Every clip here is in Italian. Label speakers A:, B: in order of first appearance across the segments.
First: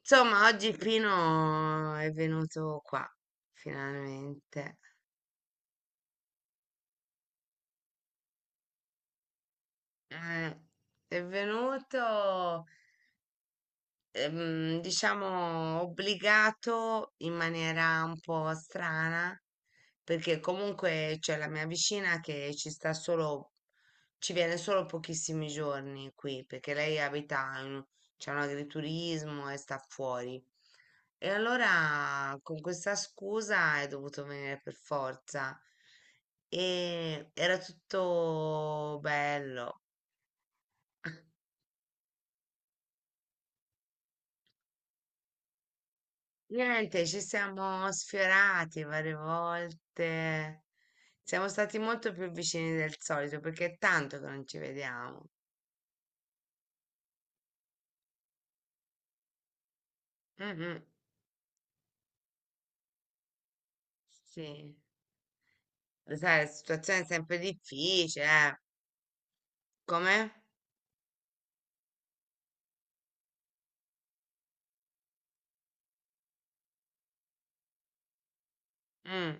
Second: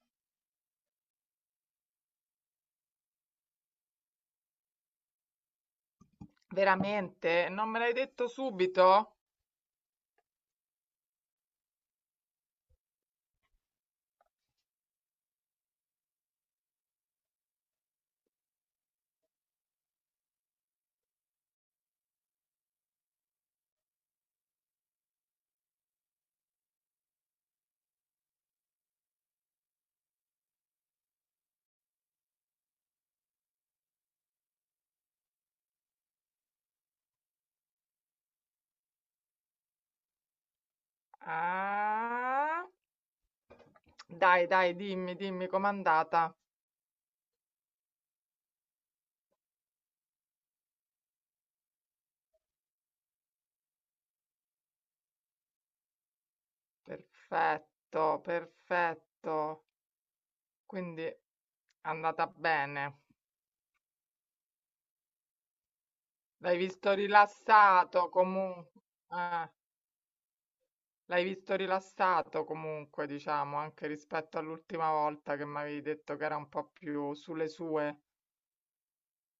A: Insomma, oggi Pino è venuto qua, finalmente.
B: Veramente? Non me l'hai detto subito?
A: Eh, è venuto, diciamo, obbligato in maniera un po' strana, perché comunque c'è la mia vicina che ci sta solo, ci viene solo pochissimi giorni qui, perché lei abita in, c'è un agriturismo e sta fuori. E allora con questa scusa è dovuto venire per forza. E era tutto bello.
B: Ah, dai, dai, dimmi, dimmi com'è andata.
A: Niente, ci siamo sfiorati varie volte. Siamo stati molto più vicini del solito perché è tanto che non ci vediamo.
B: Perfetto, perfetto.
A: Mhm.
B: Quindi è andata bene.
A: Sì, lo sai, la
B: L'hai visto
A: situazione è sempre
B: rilassato
A: difficile, eh.
B: comunque.
A: Come?
B: L'hai visto rilassato comunque, diciamo, anche rispetto all'ultima volta che mi avevi detto che era un po' più sulle sue.
A: Mm.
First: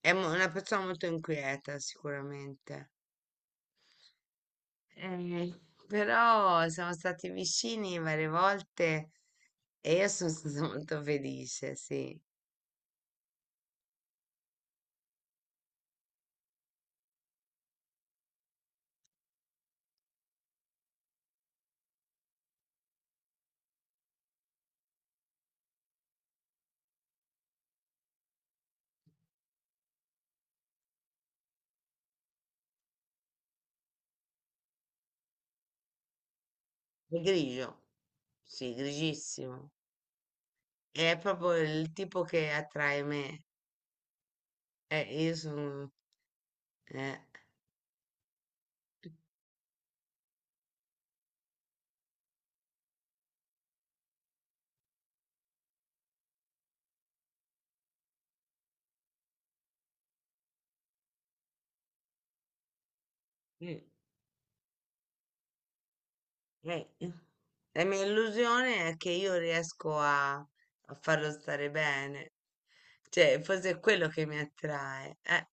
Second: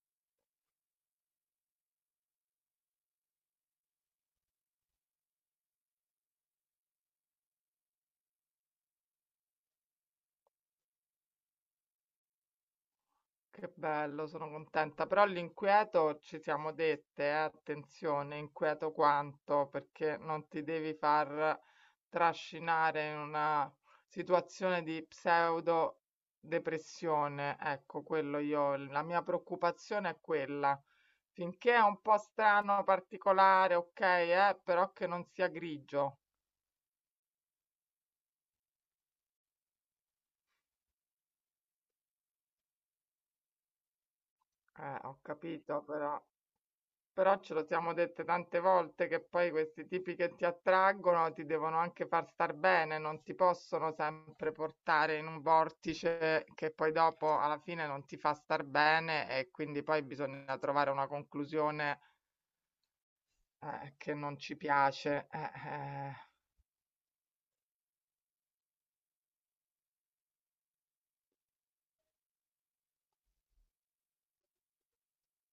A: Una persona molto inquieta, sicuramente. Eh, però siamo stati vicini varie volte e io sono stata molto felice, sì.
B: Che bello, sono contenta, però l'inquieto ci siamo dette, attenzione, inquieto quanto, perché non ti devi far trascinare in una situazione di pseudo depressione. Ecco, quello io, la mia preoccupazione è quella. Finché è un po' strano, particolare, ok, però che non sia grigio.
A: E grigio, sì, grigissimo. È proprio il tipo che attrae me.
B: Ho
A: Io
B: capito,
A: sono...
B: però.
A: eh,
B: Però ce lo siamo dette tante volte che poi questi tipi che ti attraggono ti devono anche far star bene, non ti possono sempre portare in un vortice che poi dopo alla fine non ti fa star bene e quindi poi bisogna trovare una conclusione
A: mm,
B: che non ci piace. Eh.
A: eh. La mia illusione è che io riesco a farlo stare bene. Cioè, forse è quello che mi attrae.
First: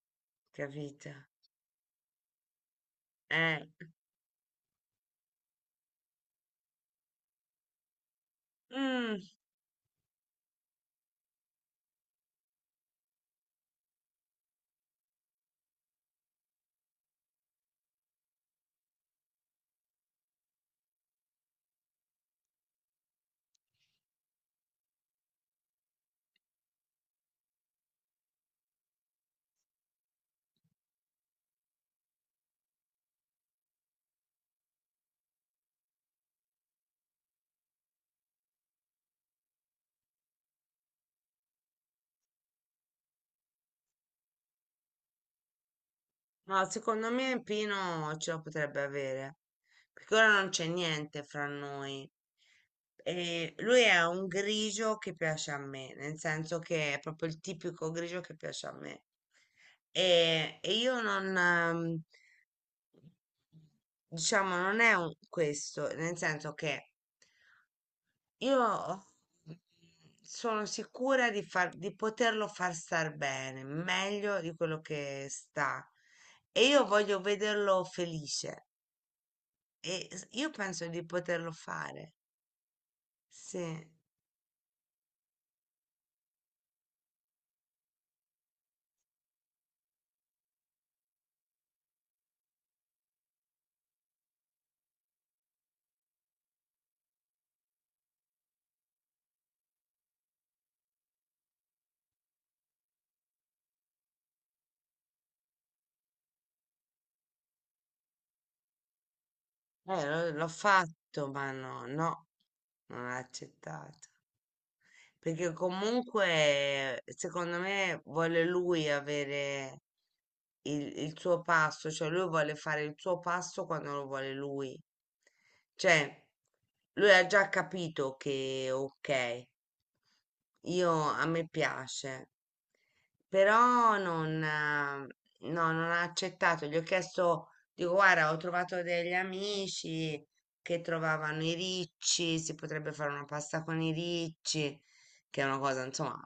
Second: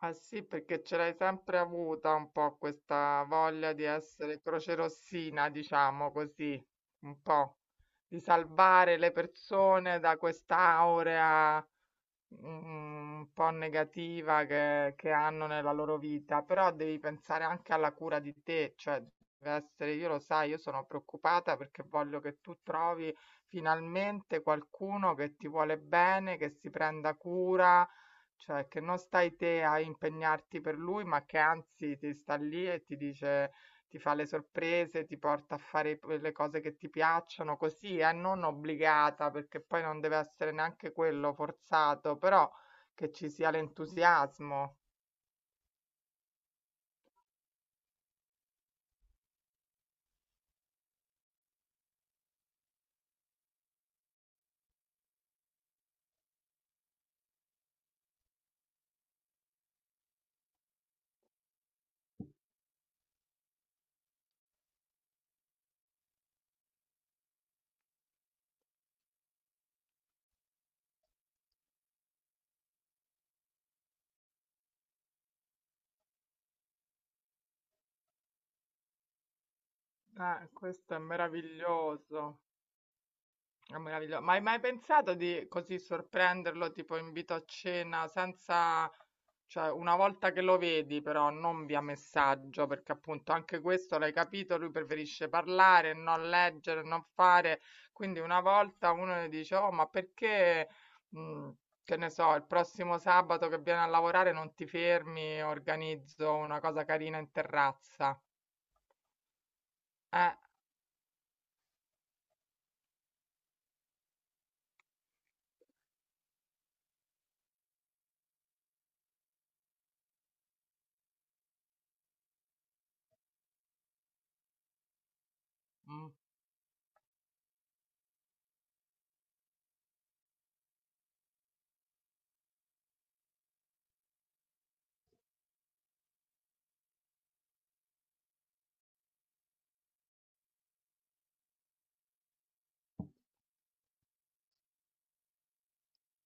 B: Ah sì, perché ce
A: Capito?
B: l'hai sempre avuta un po' questa
A: Eh.
B: voglia di essere crocerossina, diciamo così, un po' di salvare le
A: Mm.
B: persone da quest'aurea mm, un po' negativa che hanno nella loro vita, però devi pensare anche alla cura di te, cioè deve essere, io lo sai, io sono preoccupata perché voglio che tu trovi finalmente qualcuno che ti vuole bene, che si prenda cura, cioè che non stai te a impegnarti per lui, ma che anzi ti sta lì e ti dice ti fa le sorprese, ti porta a fare le cose che ti piacciono, così, non obbligata, perché poi non deve essere neanche quello forzato, però che ci sia l'entusiasmo.
A: No, secondo me Pino ce la potrebbe avere, perché ora non c'è niente fra noi. E lui è un grigio che piace a me, nel senso che è proprio il tipico grigio che piace a me. E io non, diciamo, non è un- questo, nel senso che io sono sicura di, di poterlo far star bene, meglio di quello che sta. E io voglio vederlo felice. Io penso
B: Questo è
A: di poterlo fare.
B: meraviglioso.
A: Sì.
B: È meraviglioso. Ma hai mai pensato di così sorprenderlo, tipo invito a cena, senza... Cioè, una volta che lo vedi, però, non via messaggio, perché appunto anche questo l'hai capito, lui preferisce parlare, non leggere, non fare. Quindi una volta uno gli dice, oh, ma perché, mh, che ne so, il prossimo sabato che viene a lavorare non ti fermi, organizzo una cosa carina in terrazza.
A: L'ho
B: Eh,
A: l'ho fatto, ma no, no, non l'ho accettato. Perché comunque, secondo me, vuole lui avere il suo passo, cioè lui vuole fare il suo passo quando lo vuole lui.
B: mm,
A: Cioè, lui ha già capito che, ok, io a me piace, però non, no, non ha accettato. Gli ho chiesto, dico, guarda, ho trovato degli amici che trovavano i ricci, si potrebbe fare una pasta con i ricci, che è una cosa, insomma,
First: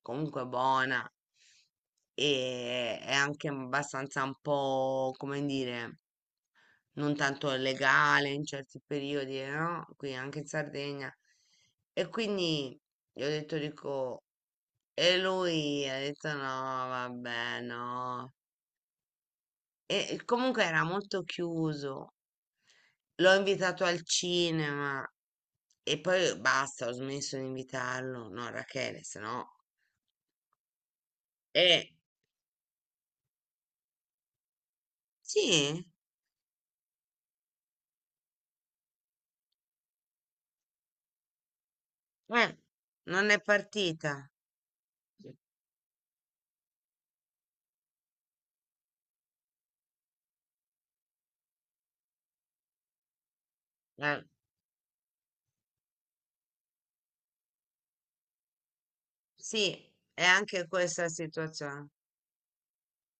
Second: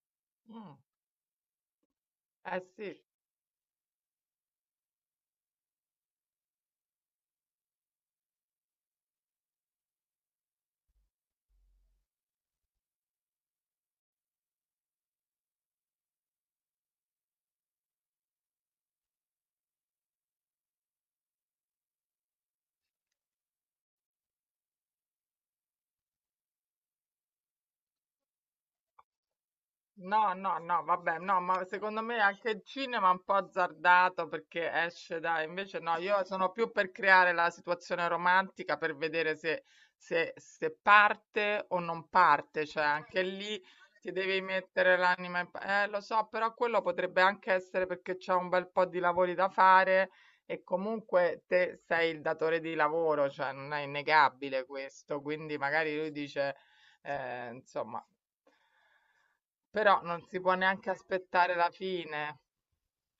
A: comunque
B: mm,
A: buona
B: eh
A: e
B: sì.
A: è anche abbastanza un po', come dire, non tanto legale in certi periodi, no? Qui anche in Sardegna. E quindi gli ho detto, dico, e lui ha detto no, vabbè, no. E comunque era molto chiuso. L'ho invitato al cinema e poi basta, ho smesso di invitarlo. No, Rachele, se no.
B: No, no, no, vabbè, no, ma
A: Eh,
B: secondo me anche il cinema è un po' azzardato perché esce da... Invece
A: sì,
B: no, io sono più per creare la situazione romantica per vedere se parte o non
A: eh,
B: parte, cioè anche
A: non è
B: lì
A: partita.
B: ti devi mettere l'anima in... lo so, però quello potrebbe anche essere perché c'è un bel po' di lavori da fare e comunque te sei il datore di lavoro, cioè non è
A: Eh,
B: innegabile questo, quindi magari lui dice... insomma,
A: sì,
B: però
A: è
B: non si può
A: anche
B: neanche
A: questa
B: aspettare la
A: situazione.
B: fine.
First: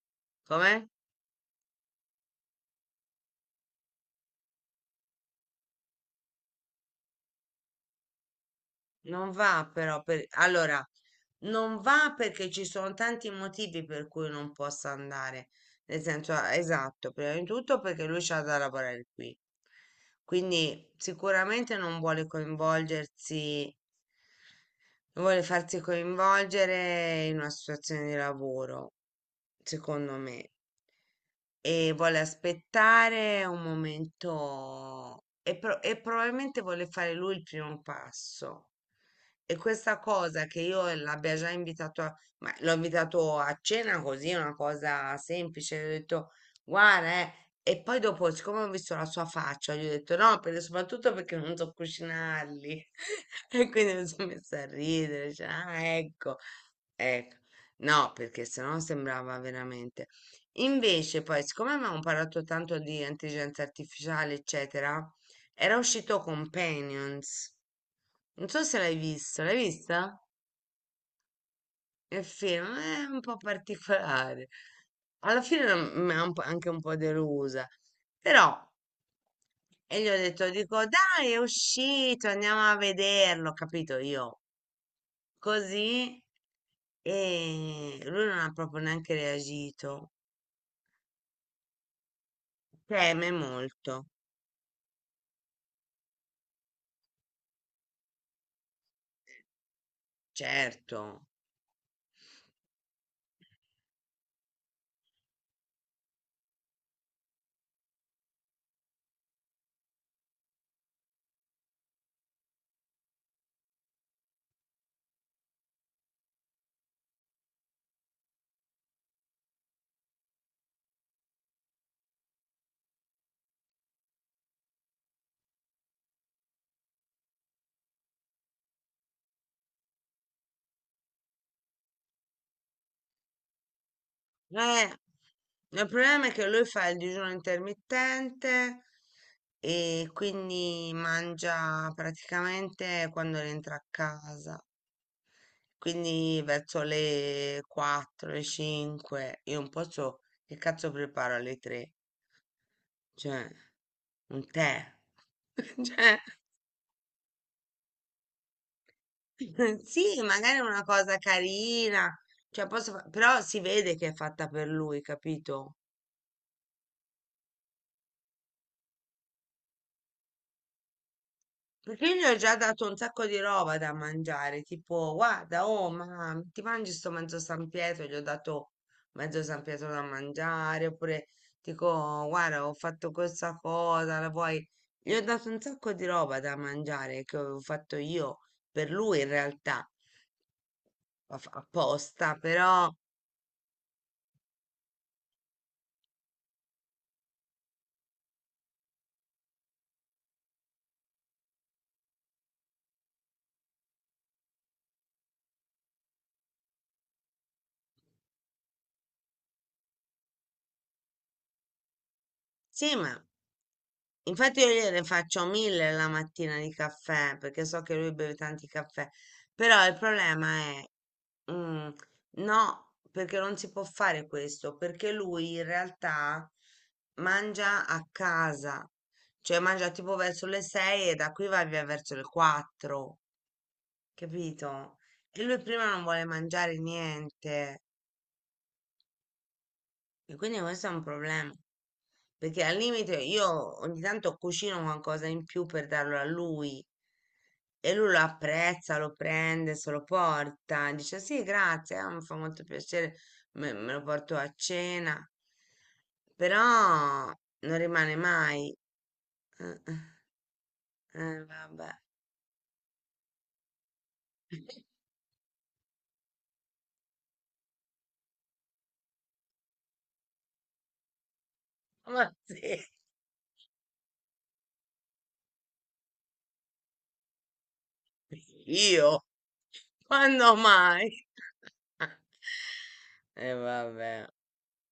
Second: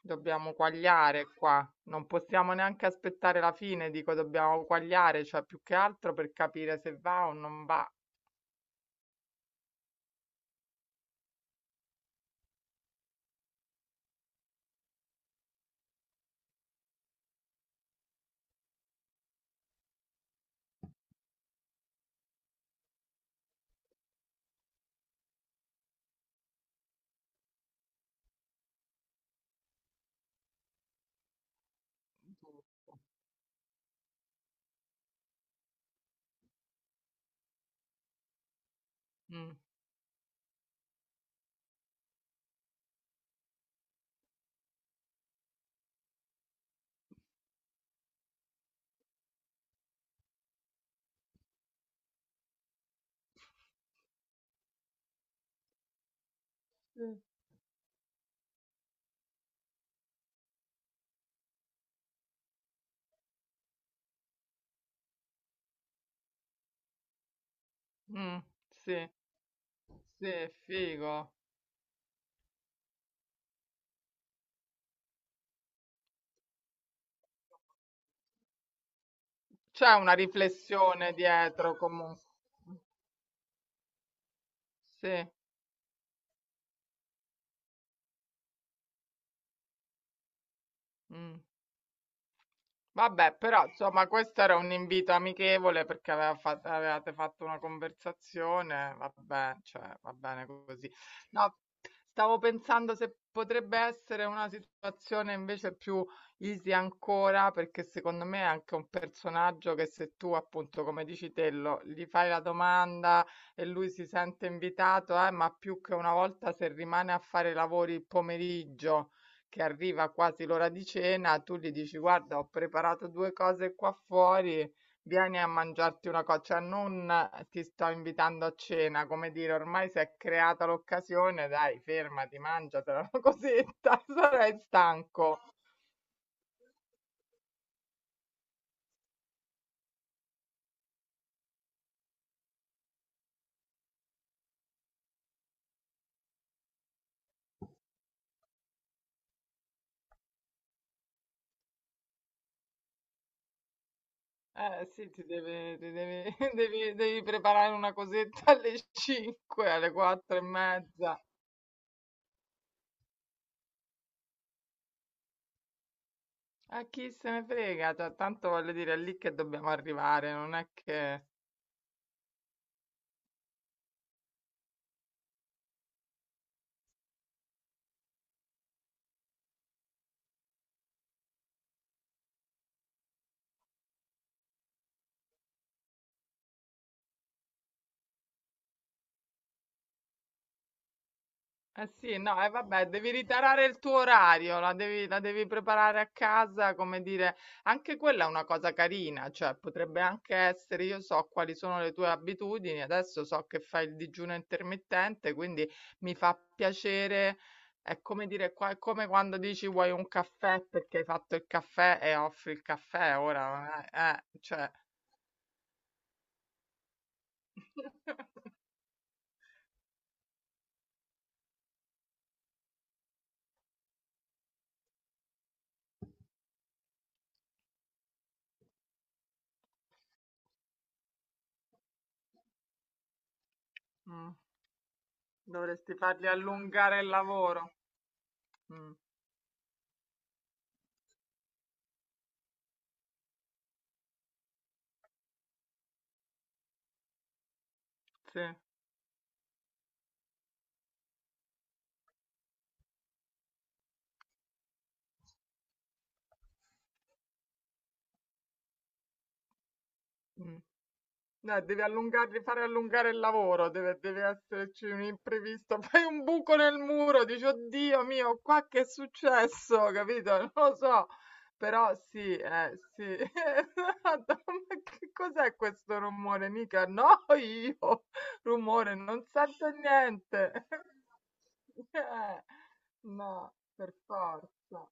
B: Dobbiamo
A: Com'è?
B: quagliare qua. Non possiamo neanche aspettare la fine, dico dobbiamo quagliare, cioè più che altro per capire se va o non va.
A: Non va però per... Allora, non va perché ci sono tanti motivi per cui non possa andare. Nel senso, ah, esatto, prima di tutto perché lui c'ha da lavorare qui. Quindi sicuramente non vuole coinvolgersi, non vuole farsi coinvolgere in una situazione di lavoro, secondo me, e vuole aspettare un momento e, e probabilmente vuole fare lui il primo passo. E
B: Mm,
A: questa cosa che io l'abbia già ma l'ho invitato a cena così, una cosa semplice, gli ho detto, guarda, e poi dopo, siccome ho visto la sua faccia, gli ho detto no, soprattutto perché non so cucinarli. E quindi mi sono messa a ridere, cioè, ah, ecco, ecco. No, perché sennò sembrava veramente. Invece poi, siccome avevamo parlato tanto di intelligenza artificiale, eccetera, era uscito Companions.
B: mm,
A: Non so se l'hai
B: sì,
A: visto, l'hai vista?
B: sì, figo.
A: Il film è un po' particolare. Alla fine mi ha un po' anche un po' delusa, però.
B: C'è
A: E gli
B: una
A: ho detto, dico,
B: riflessione
A: dai, è
B: dietro comunque.
A: uscito, andiamo a vederlo, capito io?
B: Sì.
A: Così. E lui non ha proprio neanche reagito.
B: Mm.
A: Teme
B: Vabbè, però
A: molto,
B: insomma questo era un invito amichevole perché aveva avevate fatto una conversazione, vabbè, cioè, va bene così.
A: certo.
B: No, stavo pensando se potrebbe essere una situazione invece più easy ancora, perché secondo me è anche un personaggio che se tu appunto, come dici te, gli fai la domanda e lui si sente invitato, ma più che una volta se rimane a fare lavori il pomeriggio che arriva quasi l'ora di cena, tu gli dici: "Guarda, ho preparato 2 cose qua fuori, vieni a mangiarti una co," cioè non "ti sto invitando a cena," come dire ormai s'è creata l'occasione, dai fermati, mangiatela una cosetta, sarai
A: Eh,
B: stanco.
A: il problema è che lui fa il digiuno intermittente e quindi mangia praticamente quando rientra a casa. Quindi verso le 4, le 5, io non posso, che cazzo preparo alle 3? Cioè, un
B: Eh
A: tè.
B: sì, ti deve ti
A: Cioè,
B: devi devi preparare una cosetta alle 5, alle
A: sì,
B: 4 e
A: magari è una cosa
B: mezza.
A: carina, cioè però si vede che è fatta per lui, capito?
B: A chi se ne frega, cioè tanto voglio dire è lì che dobbiamo arrivare, non è che...
A: Perché io gli ho già dato un sacco di roba da mangiare, tipo, guarda, oh, ma ti mangi sto mezzo San Pietro? Gli ho dato mezzo San Pietro da mangiare, oppure dico, guarda, ho fatto questa cosa, la vuoi? Gli ho dato un sacco di roba da mangiare che avevo fatto io per lui in realtà,
B: Eh sì,
A: apposta,
B: no, e vabbè,
A: però.
B: devi ritarare il tuo orario, la devi preparare a casa, come dire, anche quella è una cosa carina, cioè potrebbe anche essere, io so quali sono le tue abitudini, adesso so che fai il digiuno intermittente, quindi mi fa piacere, è come dire, è come quando dici vuoi un caffè perché hai fatto il caffè e offri il
A: Sì,
B: caffè,
A: ma
B: ora,
A: infatti io
B: cioè,
A: gliene faccio mille la mattina di caffè, perché so che lui beve tanti caffè, però il problema è, mm, no, perché non si può fare questo, perché lui in realtà mangia a casa, cioè mangia tipo verso le 6 e da qui va via verso le 4,
B: Mm,
A: capito? E lui prima
B: dovresti
A: non vuole
B: fargli
A: mangiare
B: allungare il lavoro.
A: niente.
B: Mm,
A: E quindi questo è un problema, perché al limite io ogni tanto cucino qualcosa in più per darlo a lui e lui lo
B: sì.
A: apprezza, lo prende, se lo porta, dice sì, grazie, mi fa molto piacere, me lo porto a cena, però non rimane mai. Eh,
B: Mh. No, devi
A: vabbè.
B: allungarli fare allungare il lavoro, deve esserci un imprevisto, fai un buco nel muro, dici: "Oddio mio, qua che è successo?" Capito? Non lo so, però
A: Ma
B: sì,
A: sì,
B: sì. Esatto, ma che cos'è questo rumore? Mica no io, rumore,
A: io,
B: non sento
A: quando
B: niente.
A: mai?
B: Eh,
A: E
B: no, per
A: vabbè.
B: forza.